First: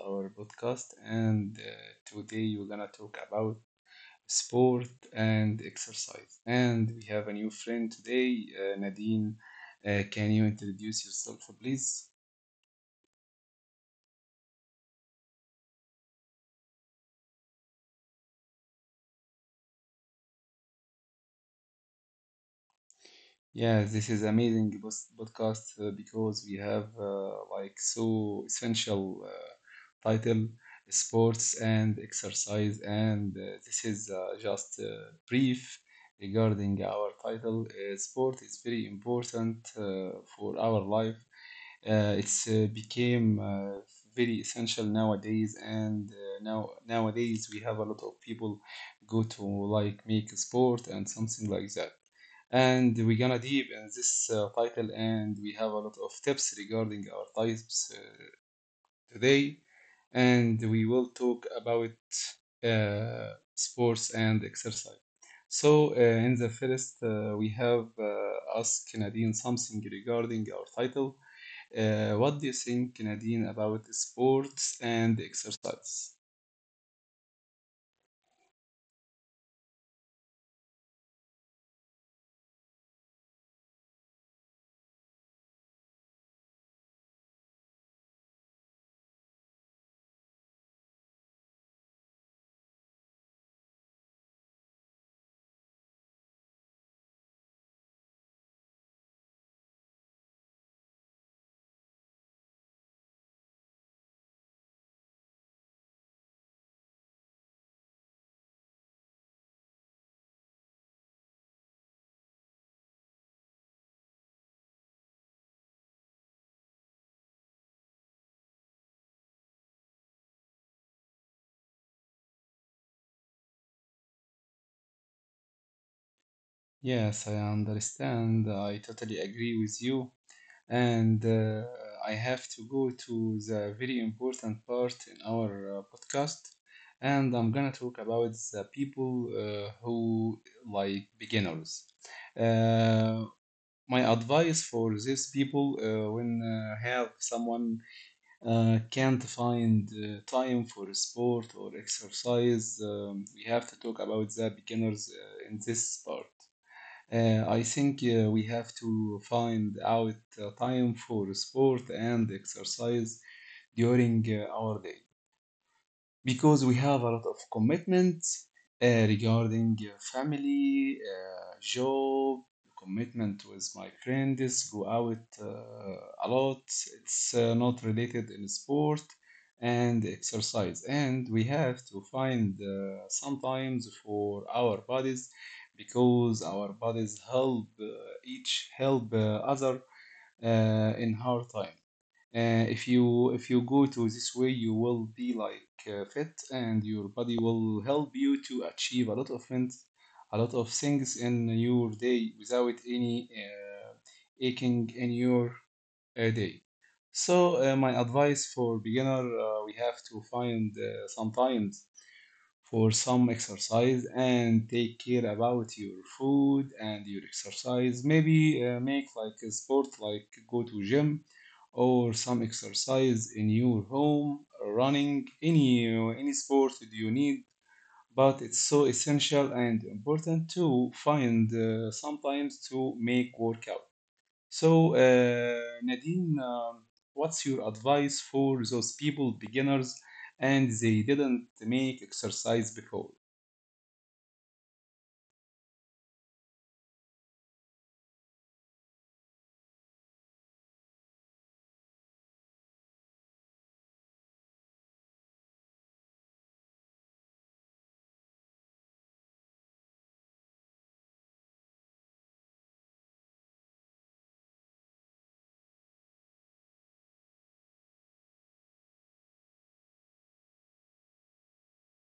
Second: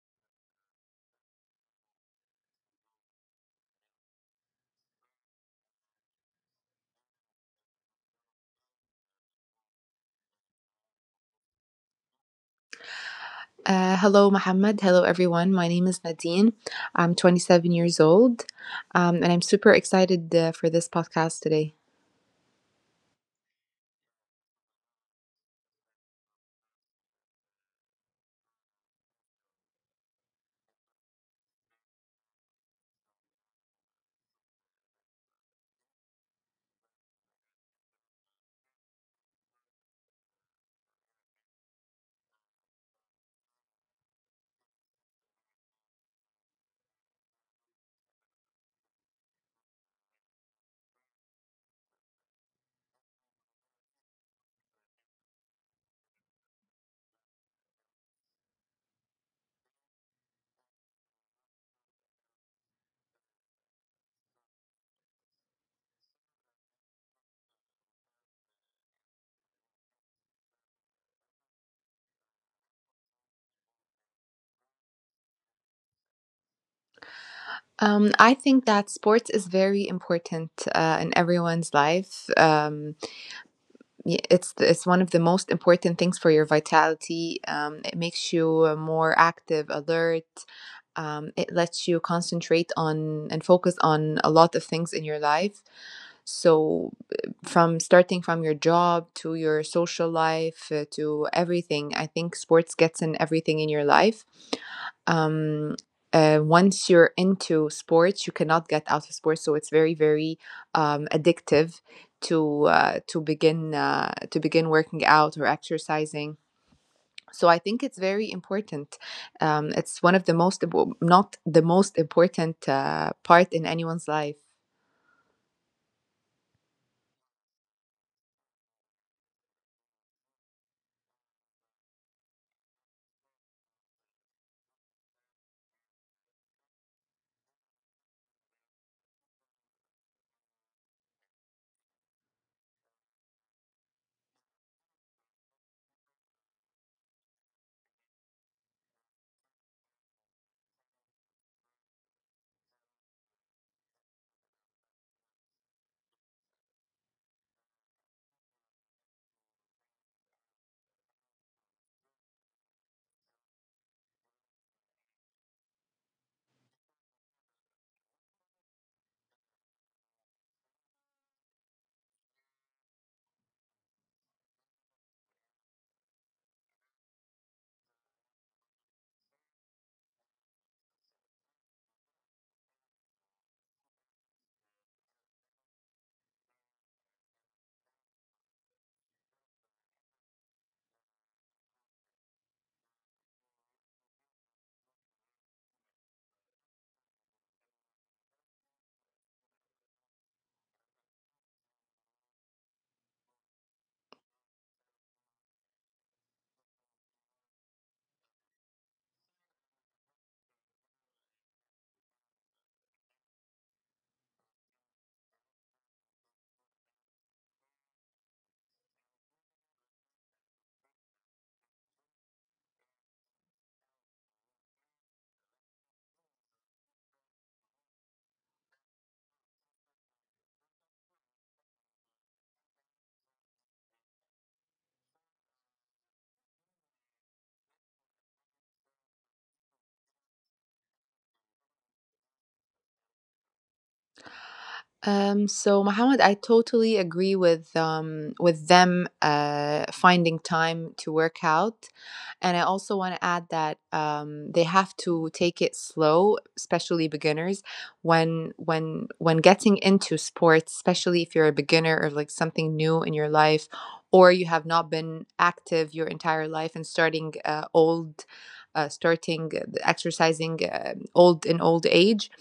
our podcast, and today we're gonna talk about sport and exercise. And we have a new friend today, Nadine. Can you introduce yourself, please? Hello, Mohammed. Hello, everyone. My name is Nadine. I'm 27 years old, and I'm super excited for this podcast today. Yeah, this is amazing podcast because we have like so essential title sports and exercise and this is just brief regarding our title. Sport is very important for our life, it's became very essential nowadays, and nowadays we have a lot of people go to like make sport and something like that. And we're gonna deep in this title, and we have a lot of tips regarding our types today, and we will talk about sports and exercise. So, in the first, we have asked Nadine something regarding our title. What do you think, Nadine, about sports and exercise? I think that sports is very important in everyone's life. It's one of the most important things for your vitality. It makes you more active, alert. It lets you concentrate on and focus on a lot of things in your life. So, from starting from your job to your social life to everything, I think sports gets in everything in your life. Um, Once you're into sports, you cannot get out of sports, so it's very, very addictive to to begin working out or exercising. So I think it's very important. It's one of the most, not the most important part in anyone's life. Yes, I understand. I totally agree with you. And I have to go to the very important part in our podcast. And I'm gonna talk about the people who like beginners. Uh, my advice for these people when have someone can't find time for sport or exercise, we have to talk about the beginners in this part. I think we have to find out time for sport and exercise during our day because we have a lot of commitments regarding family, job, commitment with my friends, go out a lot. It's not related in sport and exercise. And we have to find sometimes for our bodies because our bodies help each help other in hard time. If you if you go to this way, you will be like fit, and your body will help you to achieve a lot of things, a lot of things in your day without any aching in your day. So my advice for beginner, we have to find sometimes for some exercise and take care about your food and your exercise, maybe make like a sport like go to gym or some exercise in your home, running, any sport that you need, but it's so essential and important to find sometimes to make workout. So Nadine, what's your advice for those people beginners and they didn't make exercise before? So Mohammed, I totally agree with them finding time to work out, and I also want to add that they have to take it slow, especially beginners. When getting into sports, especially if you're a beginner or like something new in your life, or you have not been active your entire life and starting exercising old in old age,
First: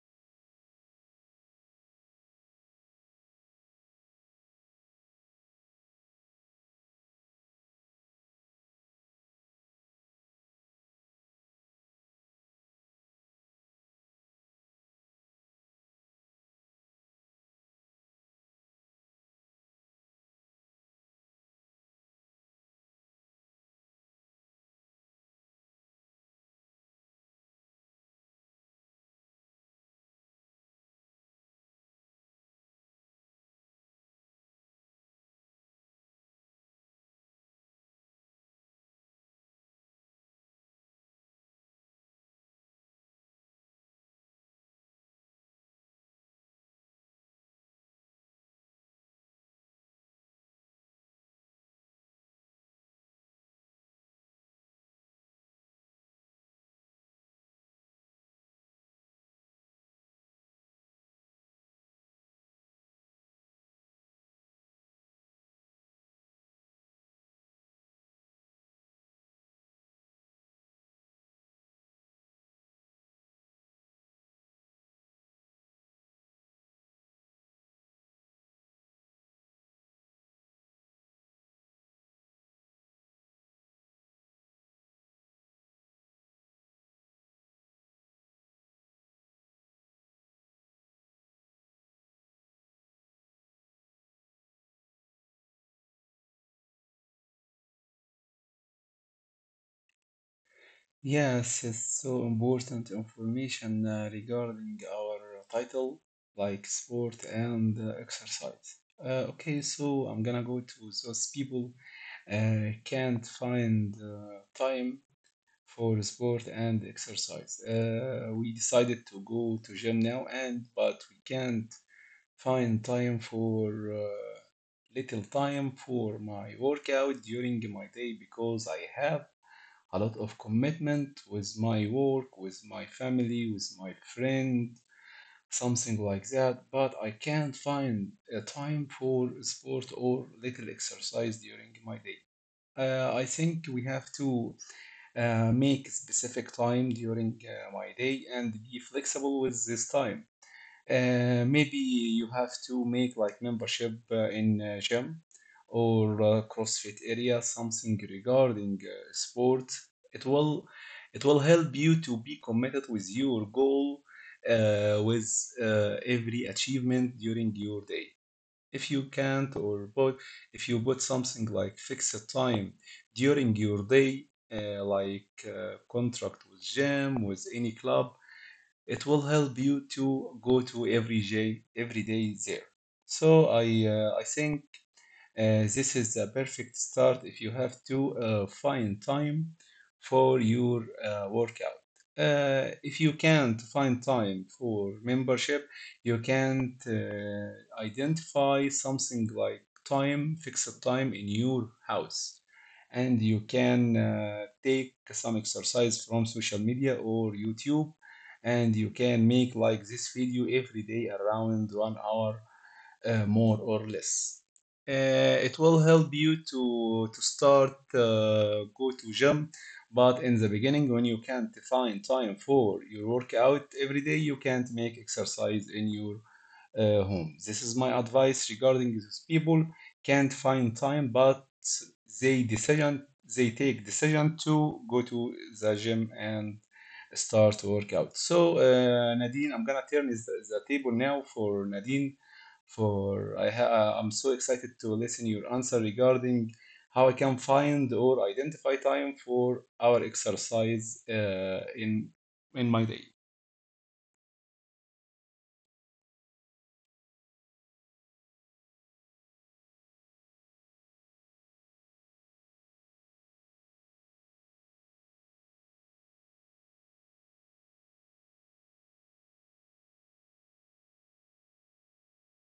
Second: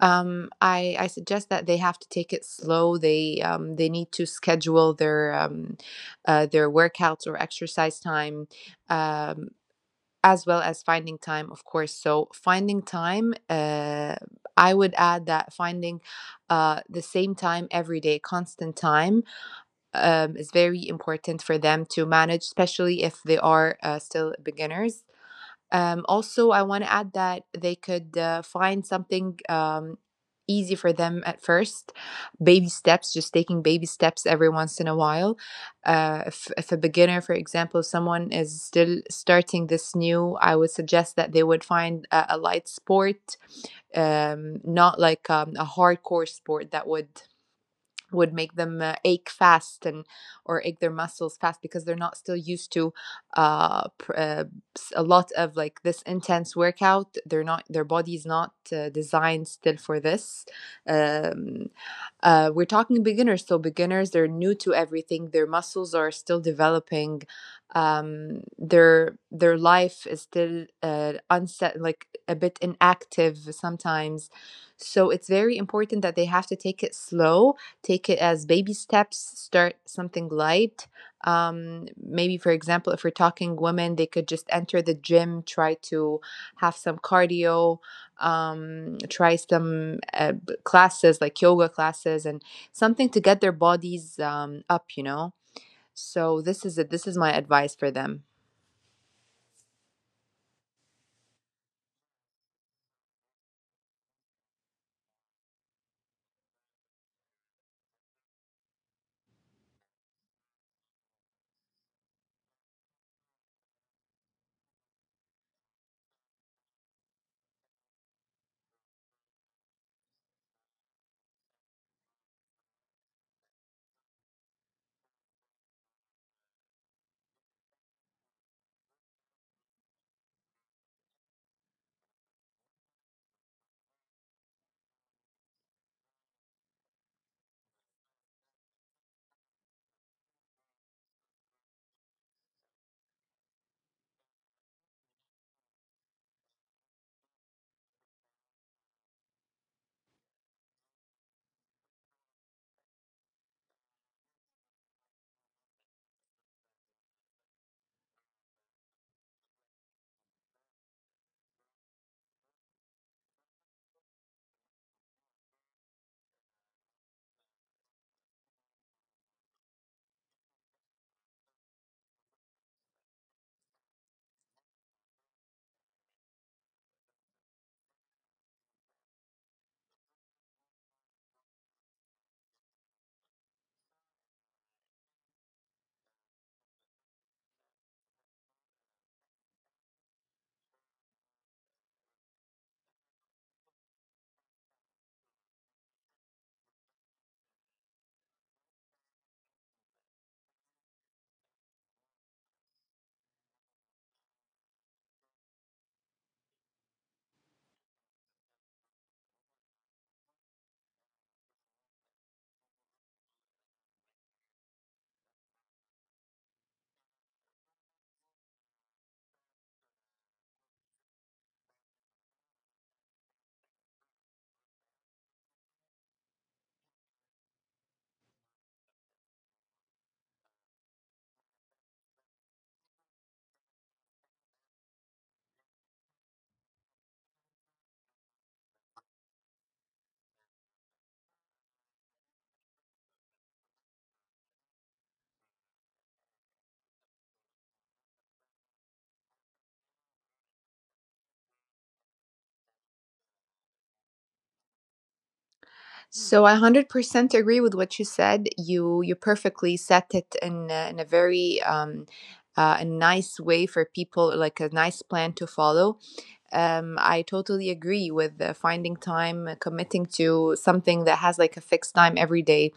I suggest that they have to take it slow. They need to schedule their their workouts or exercise time, um, as well as finding time, of course. So finding time, I would add that finding the same time every day, constant time, is very important for them to manage, especially if they are still beginners. Also, I want to add that they could find something easy for them at first. Baby steps, just taking baby steps every once in a while. If a beginner, for example, someone is still starting this new, I would suggest that they would find a light sport, not like a hardcore sport that would make them ache fast and or ache their muscles fast because they're not still used to uh, pr- uh, a lot of like this intense workout. They're not Their body's not designed still for this. um, we're talking beginners, so beginners, they're new to everything. Their muscles are still developing. Their life is still unset, like a bit inactive sometimes. So it's very important that they have to take it slow, take it as baby steps. Start something light. Maybe, for example, if we're talking women, they could just enter the gym, try to have some cardio, try some classes like yoga classes and something to get their bodies up. So this is it, this is my advice for them. Yes, it's so important information regarding our title, like sport and exercise. Okay, so I'm gonna go to those people can't find time for sport and exercise. We decided to go to gym now, and but we can't find time for little time for my workout during my day because I have a lot of commitment with my work, with my family, with my friend, something like that. But I can't find a time for sport or little exercise during my day. I think we have to make specific time during my day and be flexible with this time. Maybe you have to make like membership in gym or CrossFit area, something regarding sport. It will it will help you to be committed with your goal, with every achievement during your day. If you can't or put, if you put something like fixed time during your day, like contract with gym, with any club, it will help you to go to every day, every day there. So I think this is the perfect start if you have to find time for your workout. If you can't find time for membership, you can't identify something like fixed time in your house. And you can take some exercise from social media or YouTube, and you can make like this video every day around 1 hour more or less. It will help you to start go to gym, but in the beginning when you can't find time for your workout every day, you can't make exercise in your home. This is my advice regarding these people can't find time, but they decision they take decision to go to the gym and start workout. So Nadine, I'm gonna turn the table now for Nadine. I'm so excited to listen your answer regarding how I can find or identify time for our exercise in my day. So I 100% agree with what you said. You perfectly set it in a very a nice way for people, like a nice plan to follow. I totally agree with finding time, committing to something that has like a fixed time every day.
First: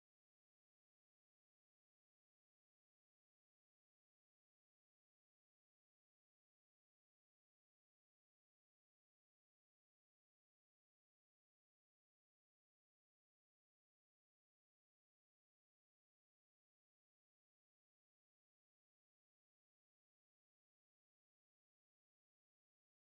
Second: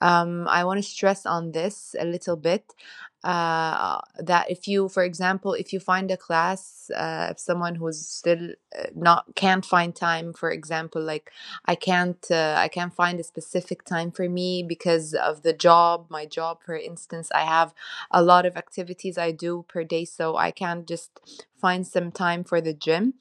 I want to stress on this a little bit, that if you, for example, if you find a class of someone who's still not, can't find time, for example, like I can't find a specific time for me because of the job, my job, for instance. I have a lot of activities I do per day, so I can't just find some time for the gym.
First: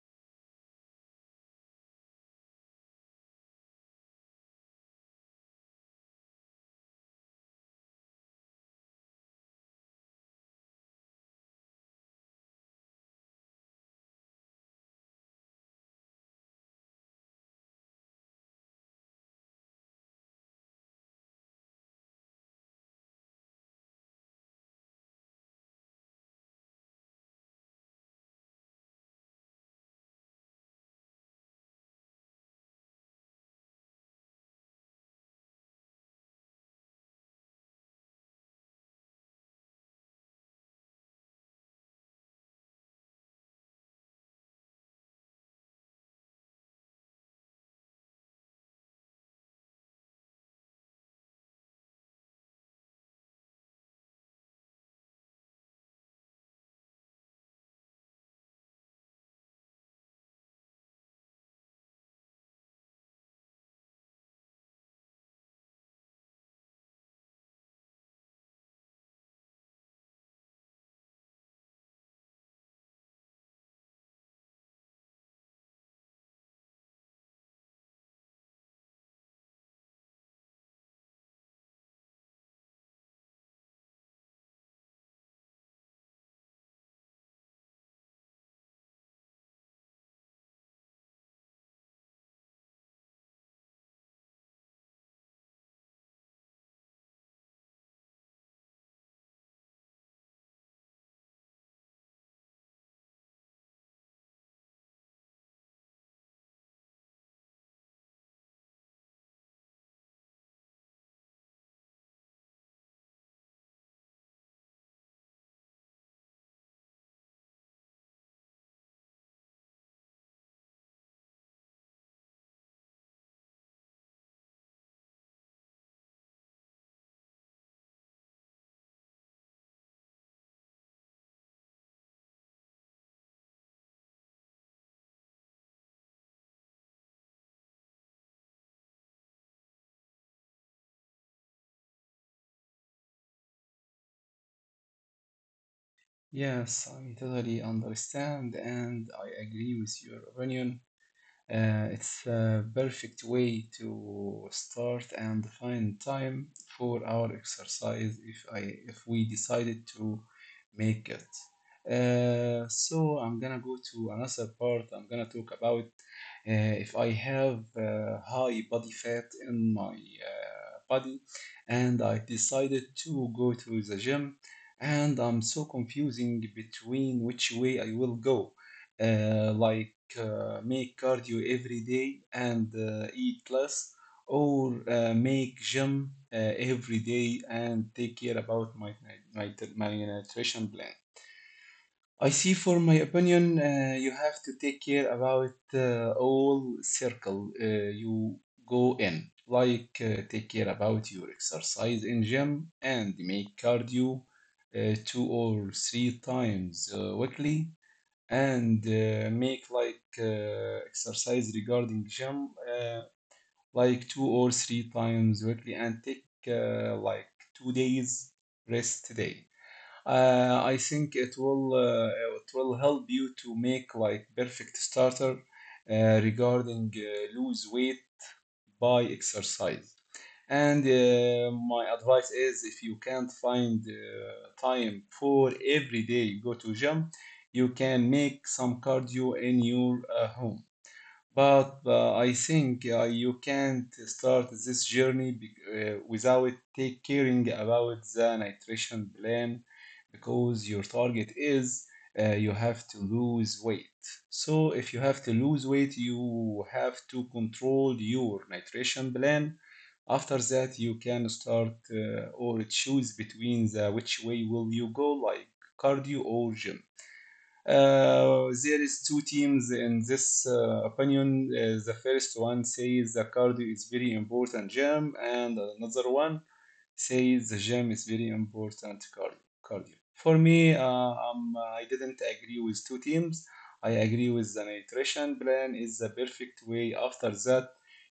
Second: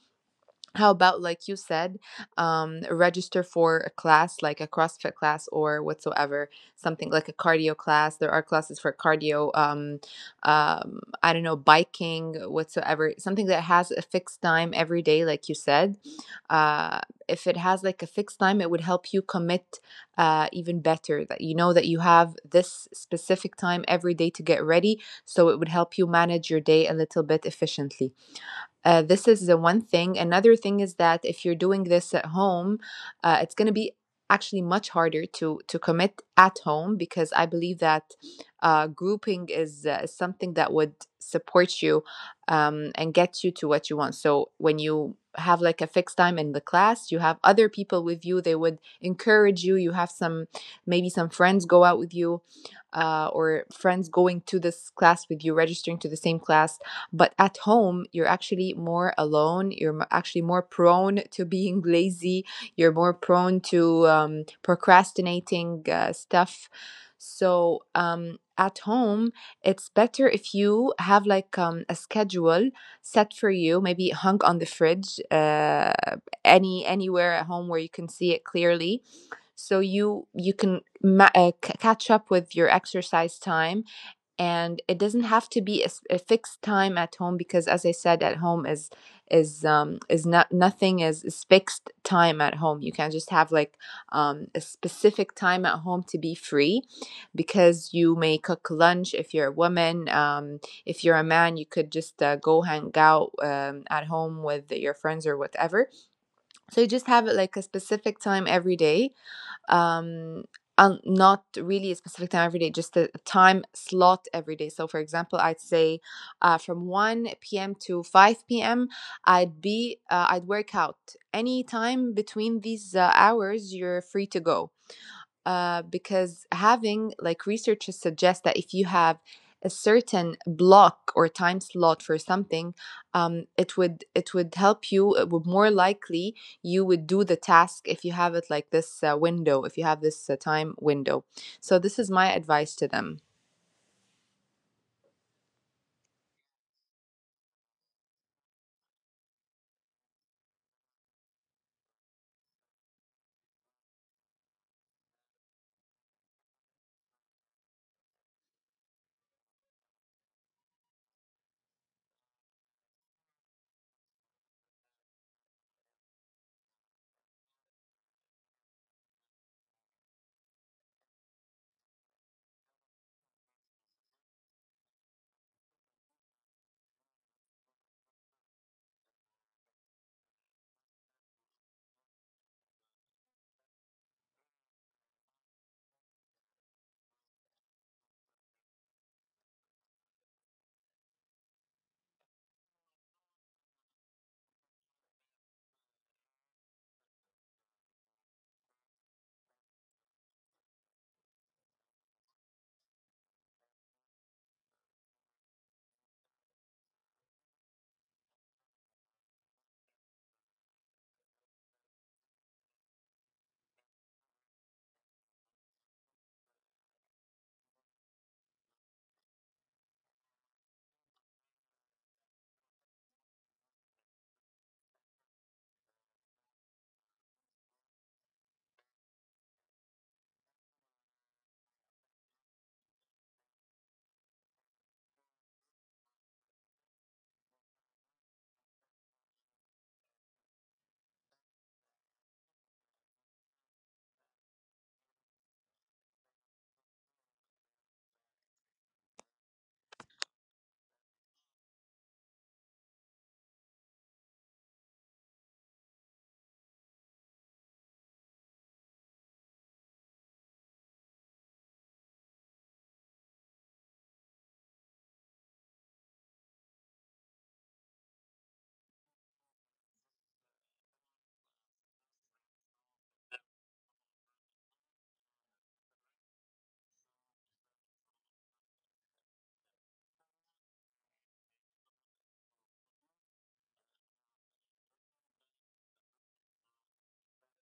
How about, like you said, register for a class like a CrossFit class or whatsoever, something like a cardio class. There are classes for cardio, I don't know, biking, whatsoever, something that has a fixed time every day, like you said. uh, if it has like a fixed time, it would help you commit, even better, that you know that you have this specific time every day to get ready, so it would help you manage your day a little bit efficiently. This is the one thing. Another thing is that if you're doing this at home, it's going to be actually much harder to commit at home because I believe that grouping is something that would support you, and get you to what you want. So when you have like a fixed time in the class, you have other people with you. They would encourage you. You have some, maybe some friends go out with you, or friends going to this class with you, registering to the same class. But at home, you're actually more alone. You're actually more prone to being lazy. You're more prone to procrastinating stuff. So, at home, it's better if you have like a schedule set for you, maybe hung on the fridge, anywhere at home where you can see it clearly, so you can catch up with your exercise time. And it doesn't have to be a fixed time at home because, as I said, at home is not nothing is, is fixed time at home. You can just have like a specific time at home to be free, because you may cook lunch if you're a woman. If you're a man, you could just go hang out, at home with your friends or whatever. So you just have it like a specific time every day, um and not really a specific time every day, just a time slot every day. So for example, I'd say from 1 p.m. to 5 p.m., I'd work out any time between these hours. You're free to go. Because having, like, researchers suggest that if you have a certain block or time slot for something, it would help you. It would more likely, you would do the task if you have it like this window, if you have this time window. So this is my advice to them. Yes, I totally understand and I agree with your opinion. It's a perfect way to start and find time for our exercise if we decided to make it. So I'm gonna go to another part. I'm gonna talk about if I have high body fat in my body and I decided to go to the gym, and I'm so confusing between which way I will go. Uh, like like, make cardio every day and eat less, or make gym every day and take care about my, my nutrition plan. I see for my opinion, you have to take care about all circle you go in, like take care about your exercise in gym and make cardio two or three times weekly and make like exercise regarding gym, like two or three times weekly, and take like 2 days rest day. I think it will help you to make like perfect starter uh, regarding lose weight by exercise. And my advice is if you can't find time for every day you go to gym, you can make some cardio in your home. But I think you can't start this journey without take caring about the nutrition plan because your target is you have to lose weight. So if you have to lose weight, you have to control your nutrition plan. After that, you can start or choose between the which way will you go, like cardio or gym. There is two teams in this opinion. The first one says the cardio is very important, Jim, and another one says the gym is very important cardio. Cardio. For me, I didn't agree with two teams. I agree with the nutrition plan is the perfect way. After that,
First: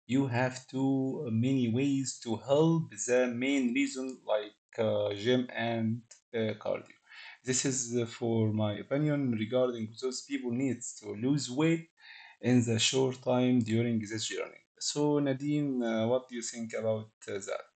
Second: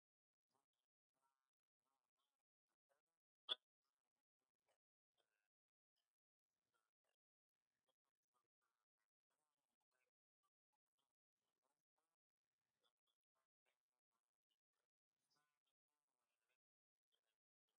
you have too many ways to help the main reason, like gym and cardio. This is for my opinion regarding those people needs to lose weight in the short time during this journey. So Nadine, what do you think about that?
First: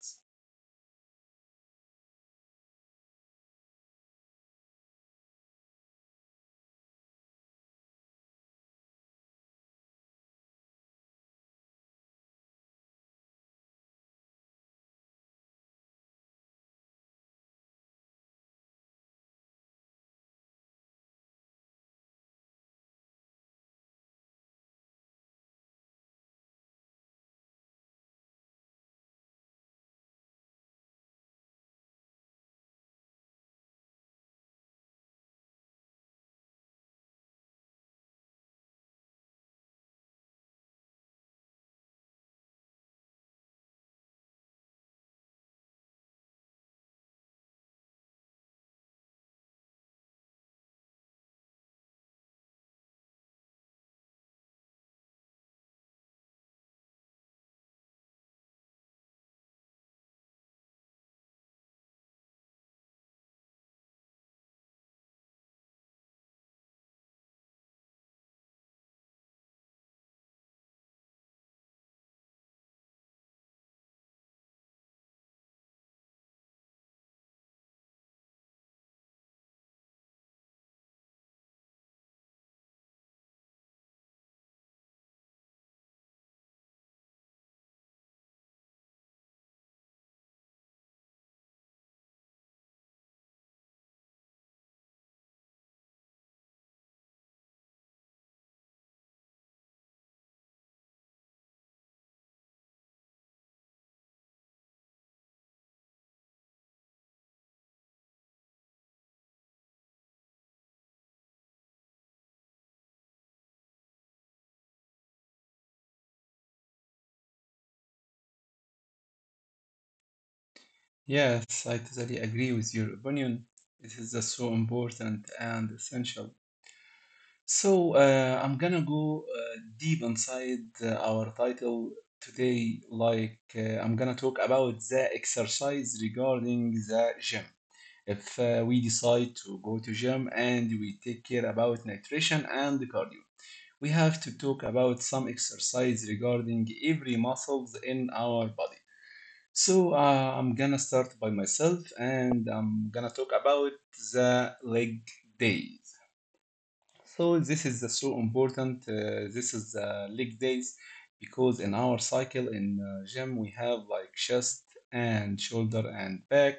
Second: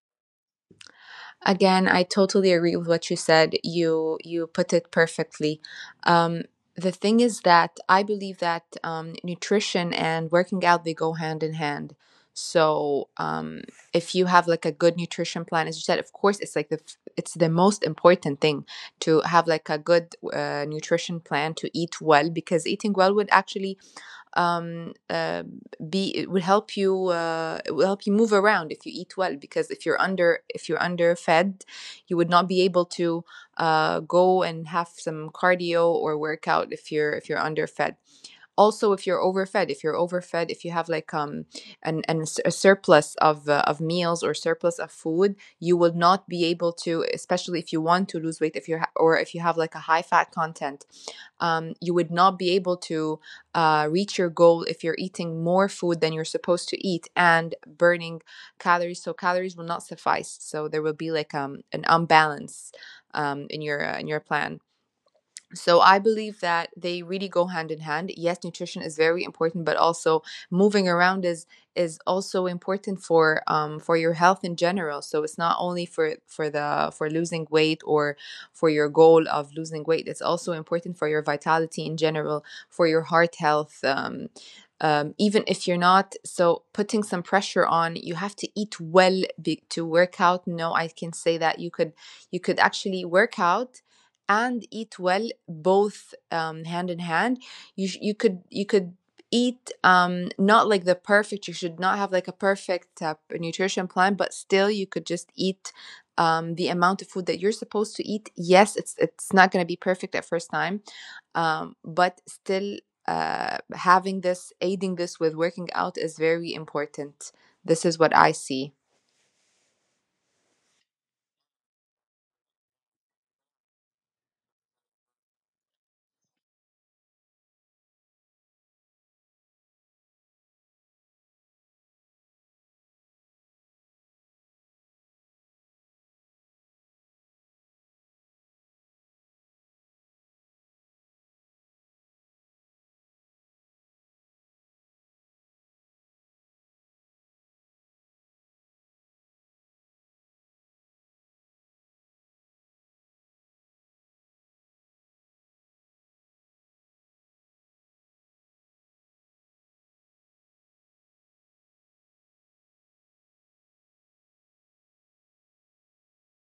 Again, I totally agree with what you said. You put it perfectly. Um, the thing is that I believe that nutrition and working out, they go hand in hand. So, if you have like a good nutrition plan, as you said, of course, it's like it's the most important thing to have like a good nutrition plan, to eat well, because eating well would actually um, uh, be it will help you move around if you eat well, because if you're underfed, you would not be able to go and have some cardio or workout if you're underfed. Also, if you're overfed, if you have like an a surplus of meals or surplus of food, you will not be able to, especially if you want to lose weight, if you're or if you have like a high fat content, you would not be able to reach your goal if you're eating more food than you're supposed to eat and burning calories. So calories will not suffice. So there will be like an imbalance, in your in your plan. So I believe that they really go hand in hand. Yes, nutrition is very important, but also moving around is also important for, for your health in general. So it's not only for losing weight or for your goal of losing weight. It's also important for your vitality in general, for your heart health. Even if you're not so putting some pressure on you, have to eat well, to work out. No, I can say that you could actually work out and eat well, both, hand in hand. You could eat, not like the perfect. You should not have like a perfect nutrition plan, but still you could just eat the amount of food that you're supposed to eat. Yes, it's not going to be perfect at first time, but still, having this, aiding this with working out, is very important. This is what I see. Yes, I totally agree with your opinion. It is just so important and essential. So, I'm gonna go deep inside our title today. Like, I'm gonna talk about the exercise regarding the gym. If we decide to go to gym and we take care about nutrition and cardio, we have to talk about some exercise regarding every muscles in our body. So I'm gonna start by myself and I'm gonna talk about the leg days. So this is so important. This is the leg days because in our cycle in gym we have like chest and shoulder and back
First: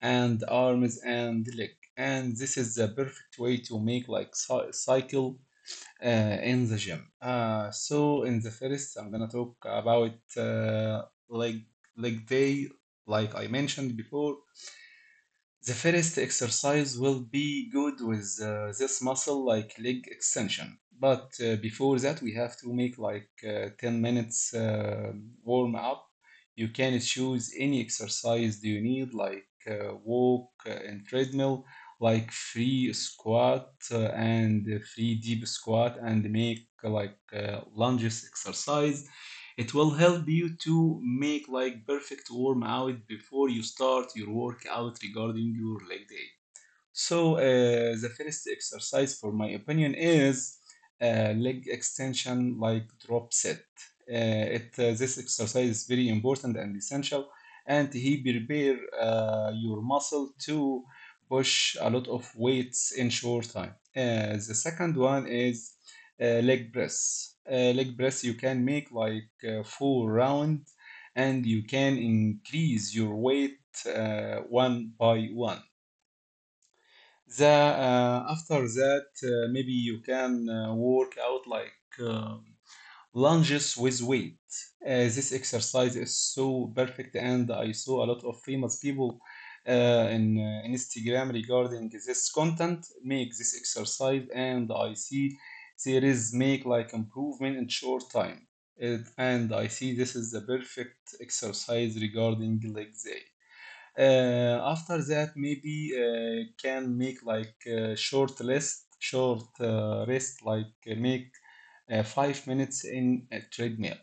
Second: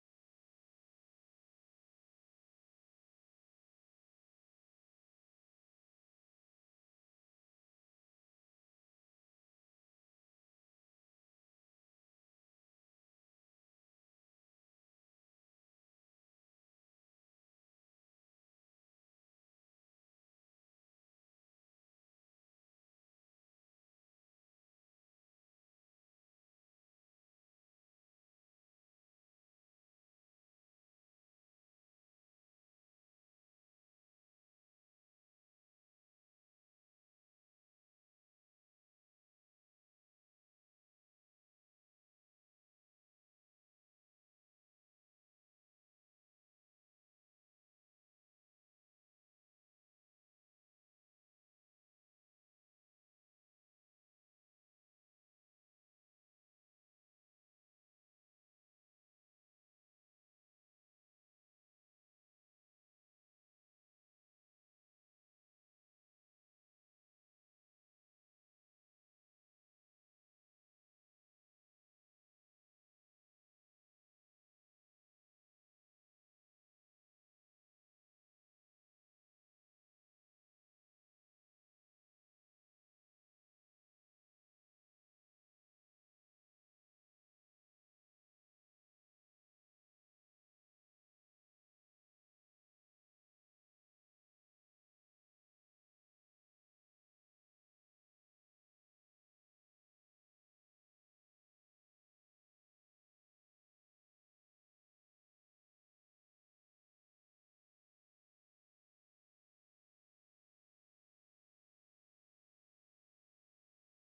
and arms and leg. And this is the perfect way to make like cycle in the gym. So in the first, I'm gonna talk about leg leg day, like I mentioned before. The first exercise will be good with this muscle like leg extension. But before that, we have to make like 10 minutes warm up. You can choose any exercise you need, like walk and treadmill, like free squat and free deep squat, and make like lunges exercise. It will help you to make like perfect warm out before you start your workout regarding your leg day. So, the first exercise, for my opinion, is leg extension like drop set. Uh, this exercise is very important and essential, and he prepare your muscle to push a lot of weights in short time. The second one is leg press. Leg press you can make like four round, and you can increase your weight one by one. The After that, maybe you can work out like um lunges with weight. This exercise is so perfect, and I saw a lot of famous people in Instagram regarding this content make this exercise, and I see there is make like improvement in short time. And I see this is the perfect exercise regarding leg day. After that, maybe can make like short list, short rest, like make 5 minutes in a treadmill,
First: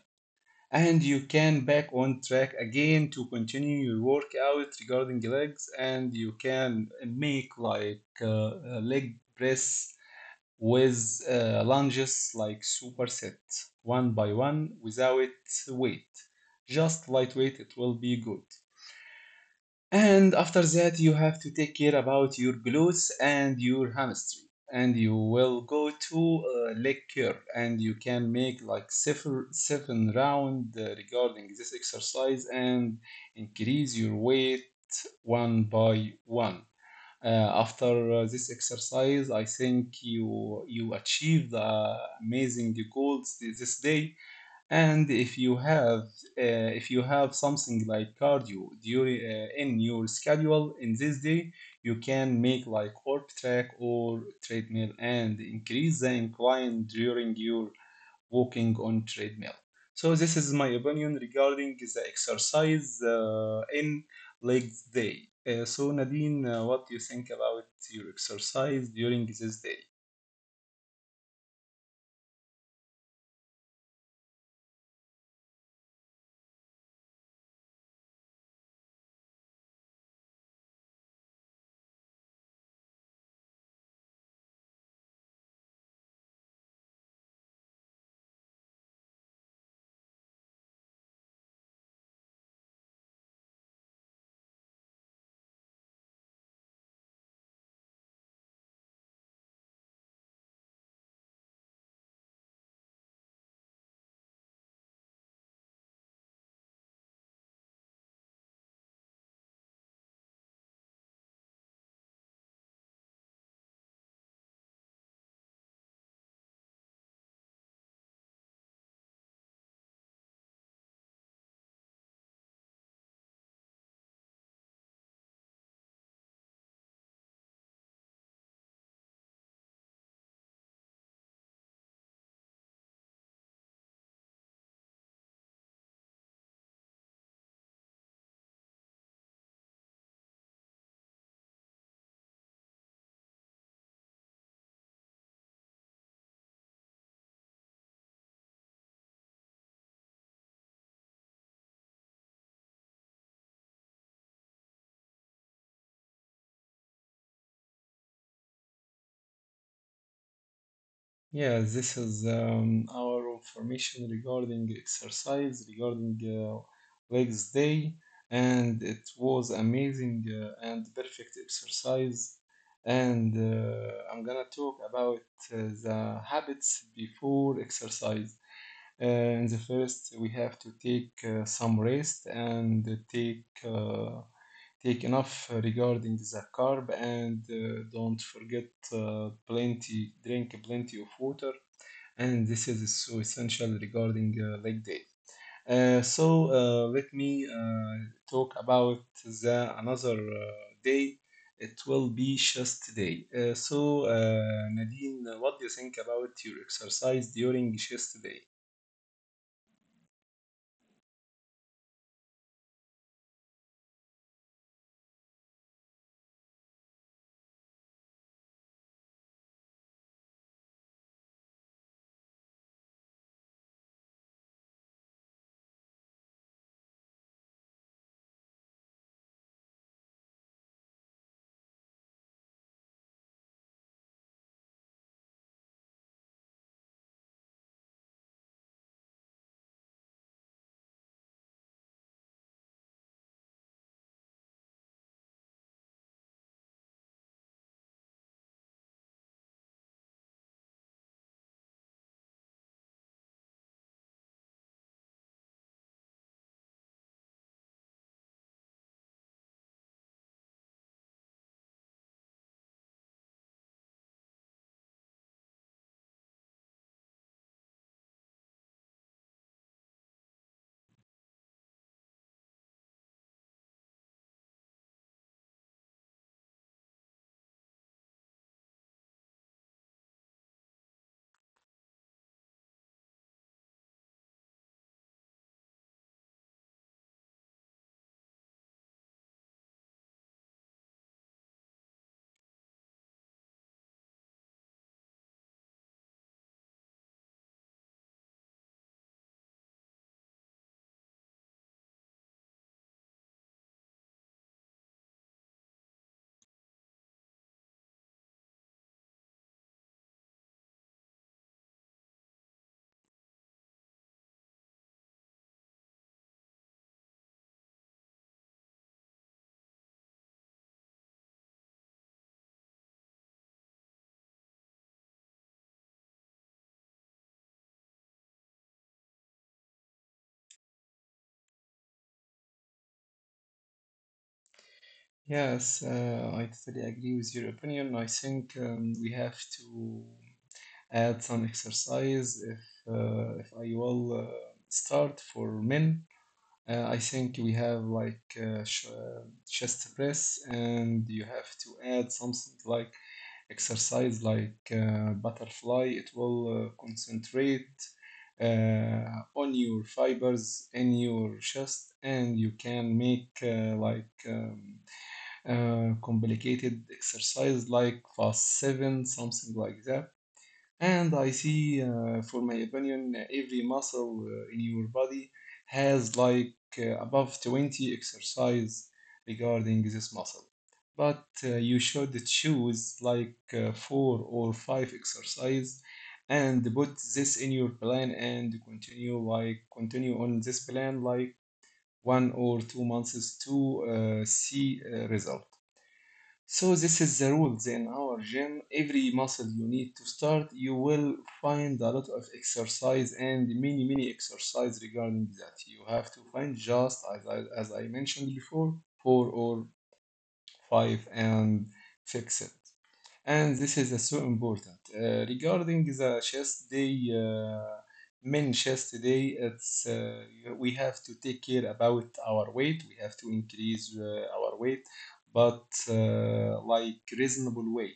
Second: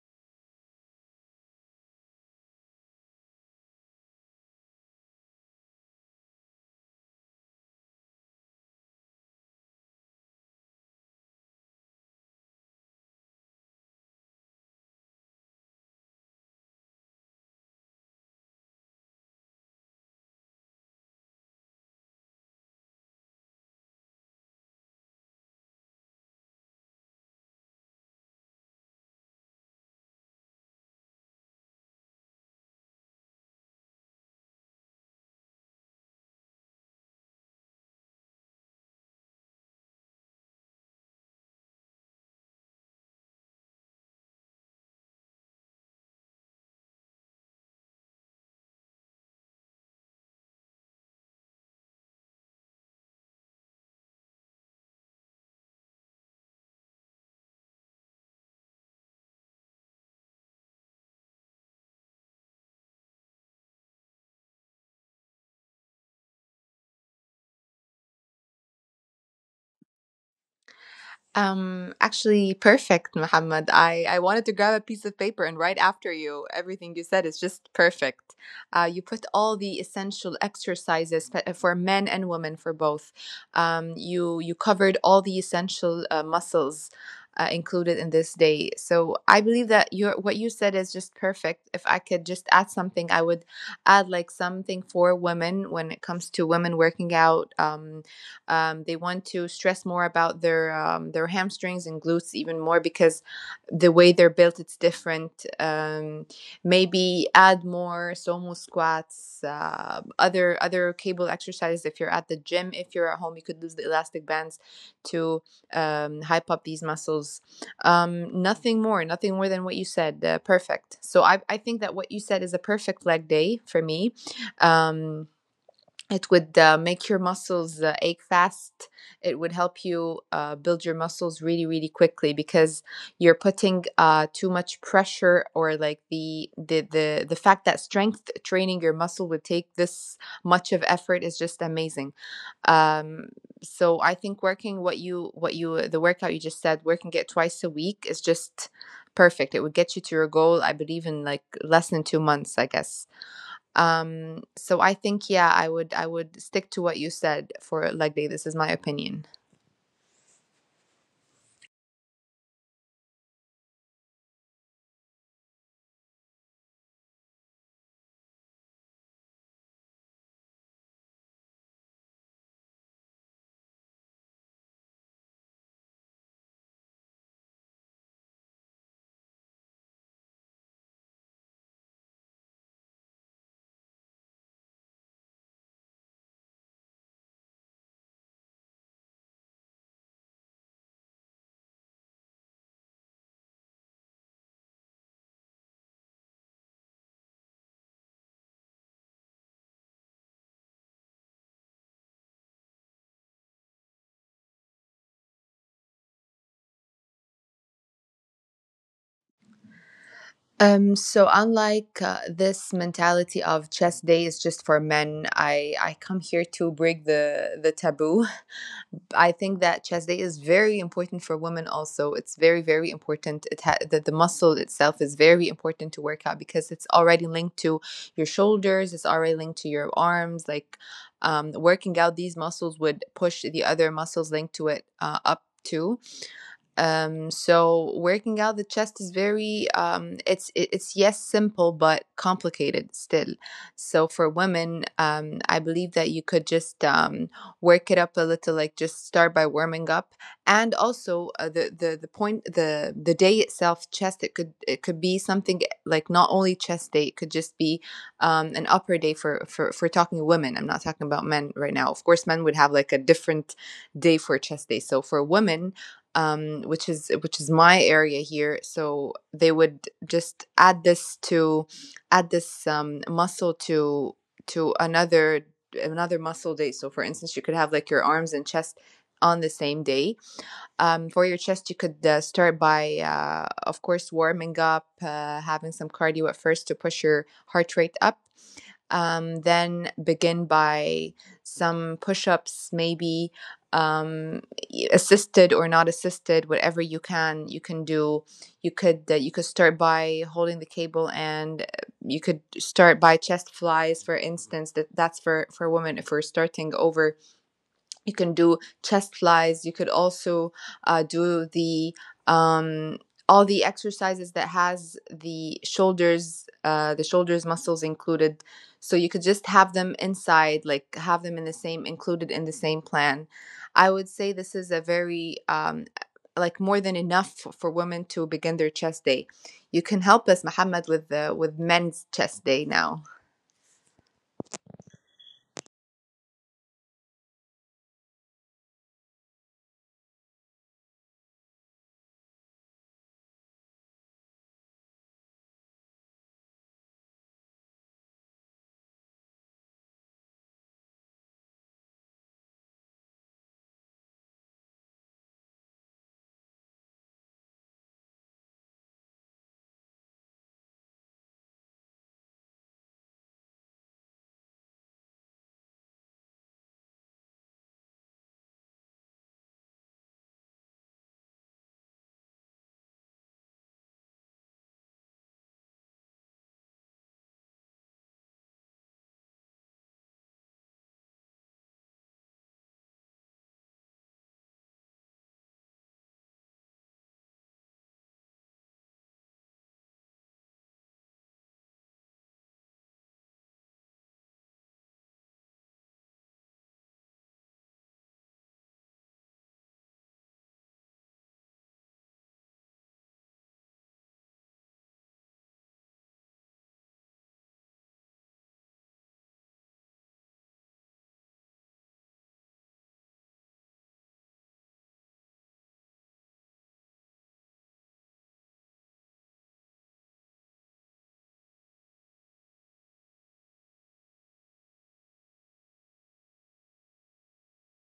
and you can back on track again to continue your workout regarding legs, and you can make like a leg press with lunges like superset one by one without weight. Just lightweight, it will be good. And after that, you have to take care about your glutes and your hamstring. And you will go to leg curl, and you can make like seven round regarding this exercise and increase your weight one by one. Uh, After this exercise, I think you achieved amazing goals this day. And if you have something like cardio during in your schedule in this day, you can make like orb track or treadmill and increase the incline during your walking on treadmill. So this is my opinion regarding the exercise in legs day. So Nadine, what do you think about your exercise during this day? Actually, perfect, Muhammad. I wanted to grab a piece of paper and write after you. Everything you said is just perfect. You put all the essential exercises for men and women, for both. You covered all the essential muscles included in this day. So I believe that your what you said is just perfect. If I could just add something, I would add like something for women when it comes to women working out. They want to stress more about their hamstrings and glutes even more because the way they're built, it's different. Maybe add more somo squats, other cable exercises. If you're at the gym, if you're at home, you could use the elastic bands to hype up these muscles. Nothing more, nothing more than what you said. Perfect. So I think that what you said is a perfect leg day for me. Um, it would make your muscles ache fast. It would help you build your muscles really, really quickly because you're putting too much pressure or like the fact that strength training your muscle would take this much of effort is just amazing. Um, so I think working what you the workout you just said, working it twice a week is just perfect. It would get you to your goal, I believe, in like less than 2 months, I guess. So I think yeah, I would stick to what you said for leg day. This is my opinion. Yeah, this is our information regarding exercise, regarding legs day, and it was amazing and perfect exercise. And I'm gonna talk about uh, the habits before exercise. In the first, we have to take some rest and take take enough regarding the carb and don't forget plenty, drink plenty of water. And this is so essential regarding leg day. So let me talk about the another day. It will be chest day. So Nadine, what do you think about your exercise during chest day? So unlike this mentality of chest day is just for men, I come here to break the taboo. I think that chest day is very important for women also. It's very, very important. The muscle itself is very important to work out because it's already linked to your shoulders, it's already linked to your arms. Like working out these muscles would push the other muscles linked to it up too. So working out the chest is very it's yes simple but complicated still. So for women, I believe that you could just work it up a little, like just start by warming up, and also the point, the day itself, chest. It could be something like not only chest day. It could just be an upper day for talking women. I'm not talking about men right now. Of course, men would have like a different day for chest day. So for women, which is my area here. So they would just add this to add this muscle to to another another muscle day. So for instance, you could have like your arms and chest on the same day. For your chest, you could start by, of course, warming up, having some cardio at first to push your heart rate up. Then begin by some push ups, maybe, um, assisted or not assisted, whatever you can do. You could start by holding the cable, and you could start by chest flies, for instance. That's for women. If we're starting over, you can do chest flies. You could also do the um, all the exercises that has the shoulders, the shoulders muscles included, so you could just have them inside, like have them in the same, included in the same plan. I would say this is a very like more than enough for women to begin their chest day. You can help us, Mohammed, with the with men's chest day now. Yes, I totally agree with your opinion. I think we have to add some exercise if I will start for men. I think we have like chest press, and you have to add something like exercise like butterfly. It will concentrate uh, on your fibers in your chest, and you can make like complicated exercise like fast seven, something like that. And I see, for my opinion, every muscle in your body has like above 20 exercise regarding this muscle. But you should choose like four or five exercise and put this in your plan and continue like continue on this plan like 1 or 2 months to see result. So this is the rules in our gym. Every muscle you need to start, you will find a lot of exercise and many many exercise regarding that. You have to find just as I as I mentioned before, four or five and fix it, and this is so important. Regarding the chest day, men chest day, it's we have to take care about our weight. We have to increase our weight, but like reasonable way,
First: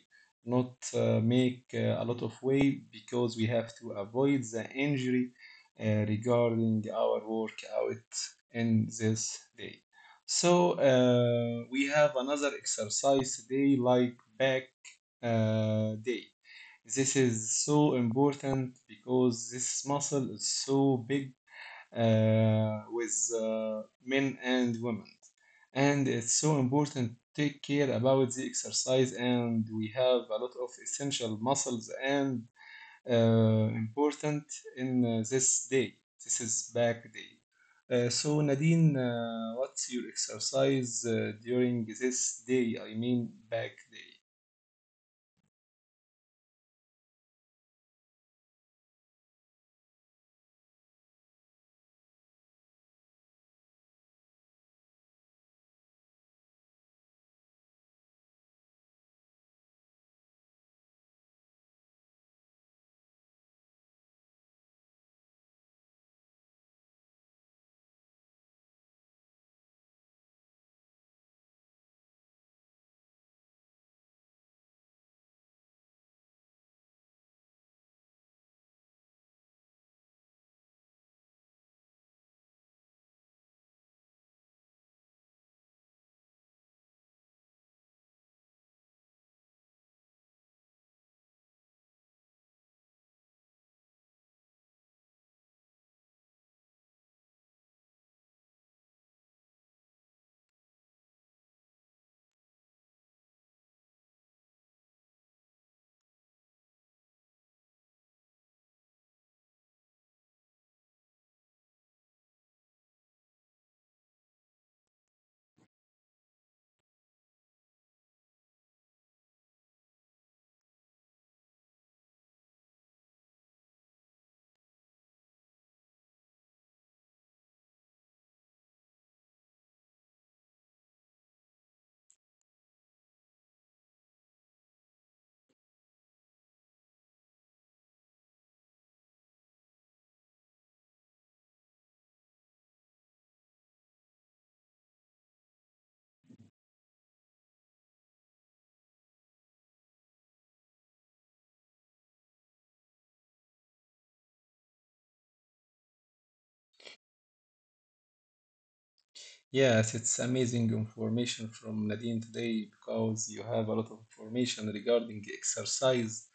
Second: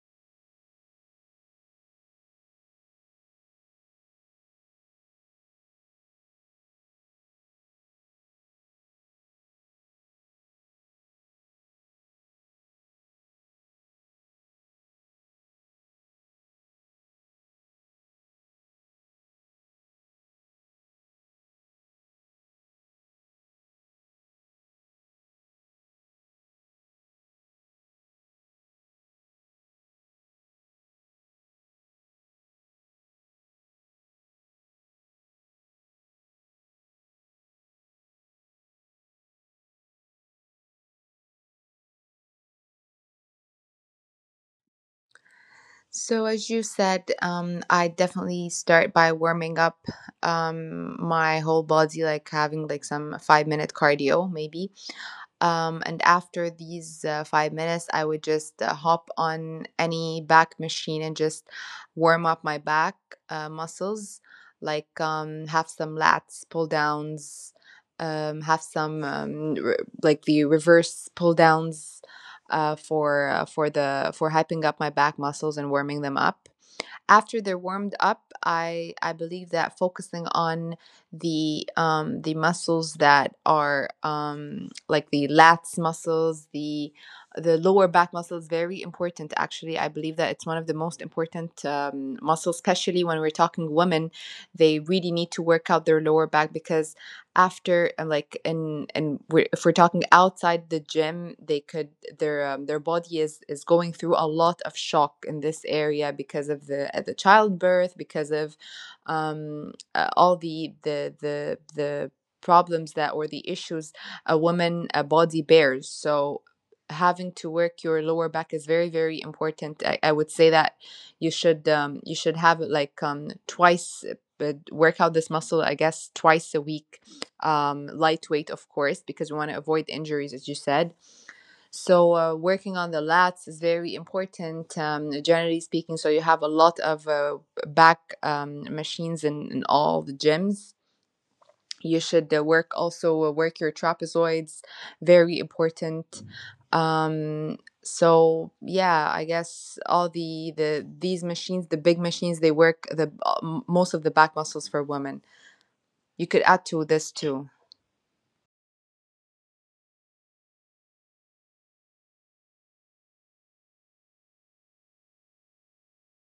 not make a lot of weight because we have to avoid the injury regarding our workout in this day. So we have another exercise today, like back day. This is so important because this muscle is so big with men and women. And it's so important to take care about the exercise, and we have a lot of essential muscles and important in this day. This is back day. So Nadine, what's your exercise during this day? I mean, back day. So, as you said, I definitely start by warming up my whole body, like having like some 5 minute cardio, maybe. And after these 5 minutes, I would just hop on any back machine and just warm up my back muscles, like have some lats pull downs, have some like the reverse pull downs for the for hyping up my back muscles and warming them up. After they're warmed up, I believe that focusing on the muscles that are like the lats muscles, the lower back muscles, very important. Actually, I believe that it's one of the most important muscles, especially when we're talking women. They really need to work out their lower back because after and like and we're, if we're talking outside the gym they could, their body is going through a lot of shock in this area because of the childbirth, because of all the problems that or the issues a woman a body bears. So having to work your lower back is very, very important. I would say that you should have it like twice, but work out this muscle, I guess, twice a week, lightweight, of course, because we want to avoid injuries, as you said. So, working on the lats is very important, generally speaking. So, you have a lot of back machines in all the gyms. You should work also work your trapezoids, very important. Um, so yeah, I guess all these machines, the big machines, they work the most of the back muscles for women. You could add to this too. Yes, it's amazing information from Nadine today because you have a lot of information regarding exercise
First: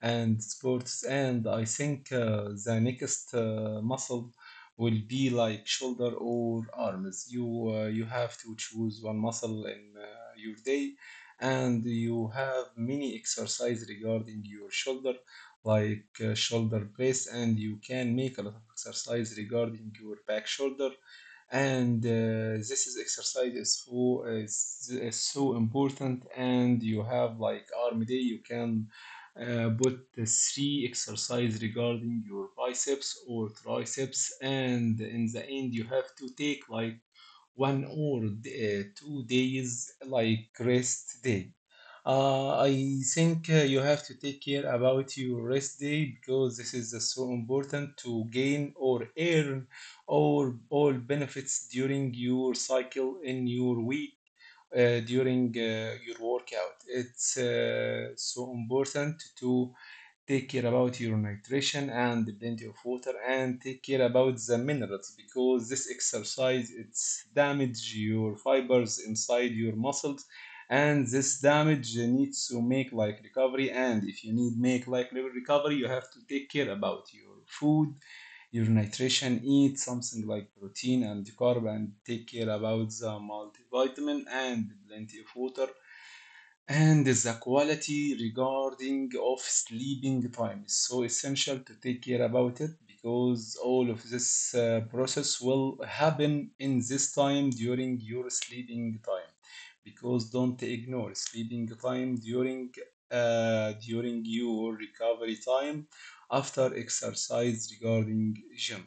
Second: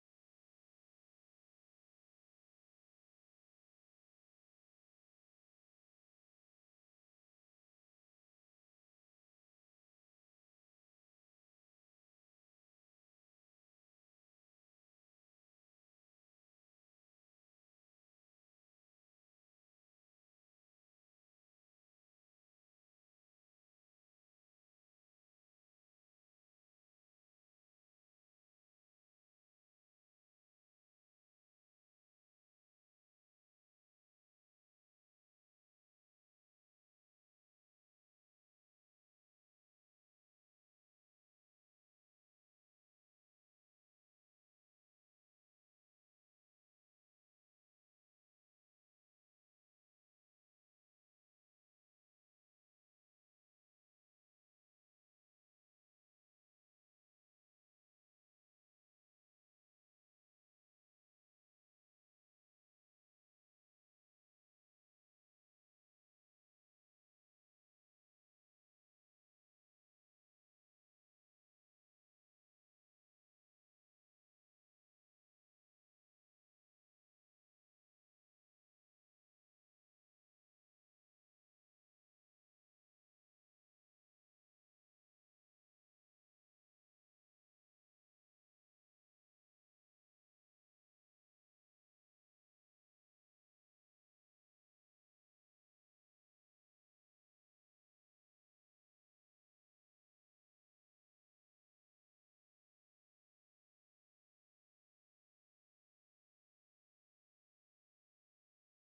and sports. And I think the next muscle will be like shoulder or arms. You have to choose one muscle in your day, and you have many exercise regarding your shoulder, like shoulder press, and you can make a lot of exercise regarding your back shoulder. And this is exercise is so important, and you have like arm day. You can put the three exercise regarding your biceps or triceps, and in the end you have to take like one or 2 days like rest day. I think you have to take care about your rest day because this is so important to gain or earn all benefits during your cycle in your week, during your workout. It's so important to take care about your nutrition and plenty of water and take care about the minerals because this exercise it's damage your fibers inside your muscles, and this damage needs to make like recovery, and if you need make like recovery, you have to take care about your food, your nutrition, eat something like protein and carb, and take care about the multivitamin and plenty of water. And the quality regarding of sleeping time is so essential to take care about it, because all of this process will happen in this time during your sleeping time, because don't ignore sleeping time during during your recovery time after exercise regarding gym.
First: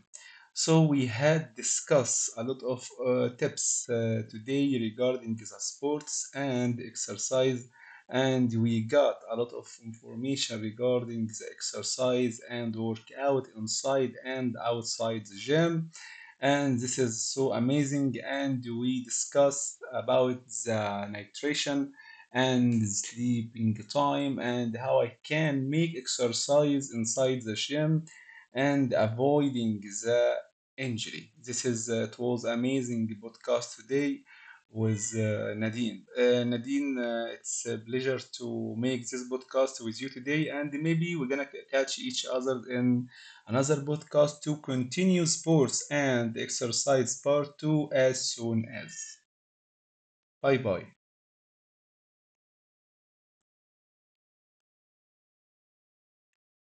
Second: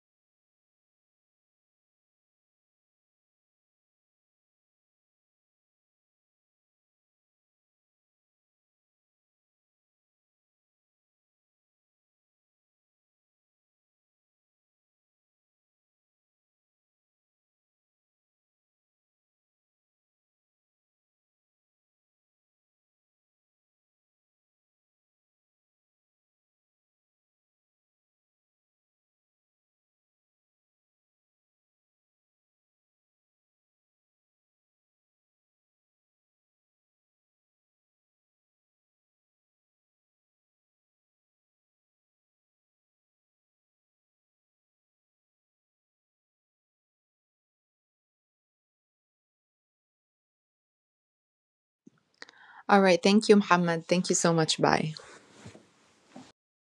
So we had discussed a lot of tips today regarding the sports and exercise, and we got a lot of information regarding the exercise and workout inside and outside the gym. And this is so amazing. And we discussed about the nutrition and sleeping time and how I can make exercise inside the gym and avoiding the injury. This is it was amazing podcast today with Nadine. Nadine, it's a pleasure to make this podcast with you today, and maybe we're gonna c- catch each other in another podcast to continue sports and exercise part two as soon as. Bye bye. All right. Thank you, Muhammad. Thank you so much. Bye.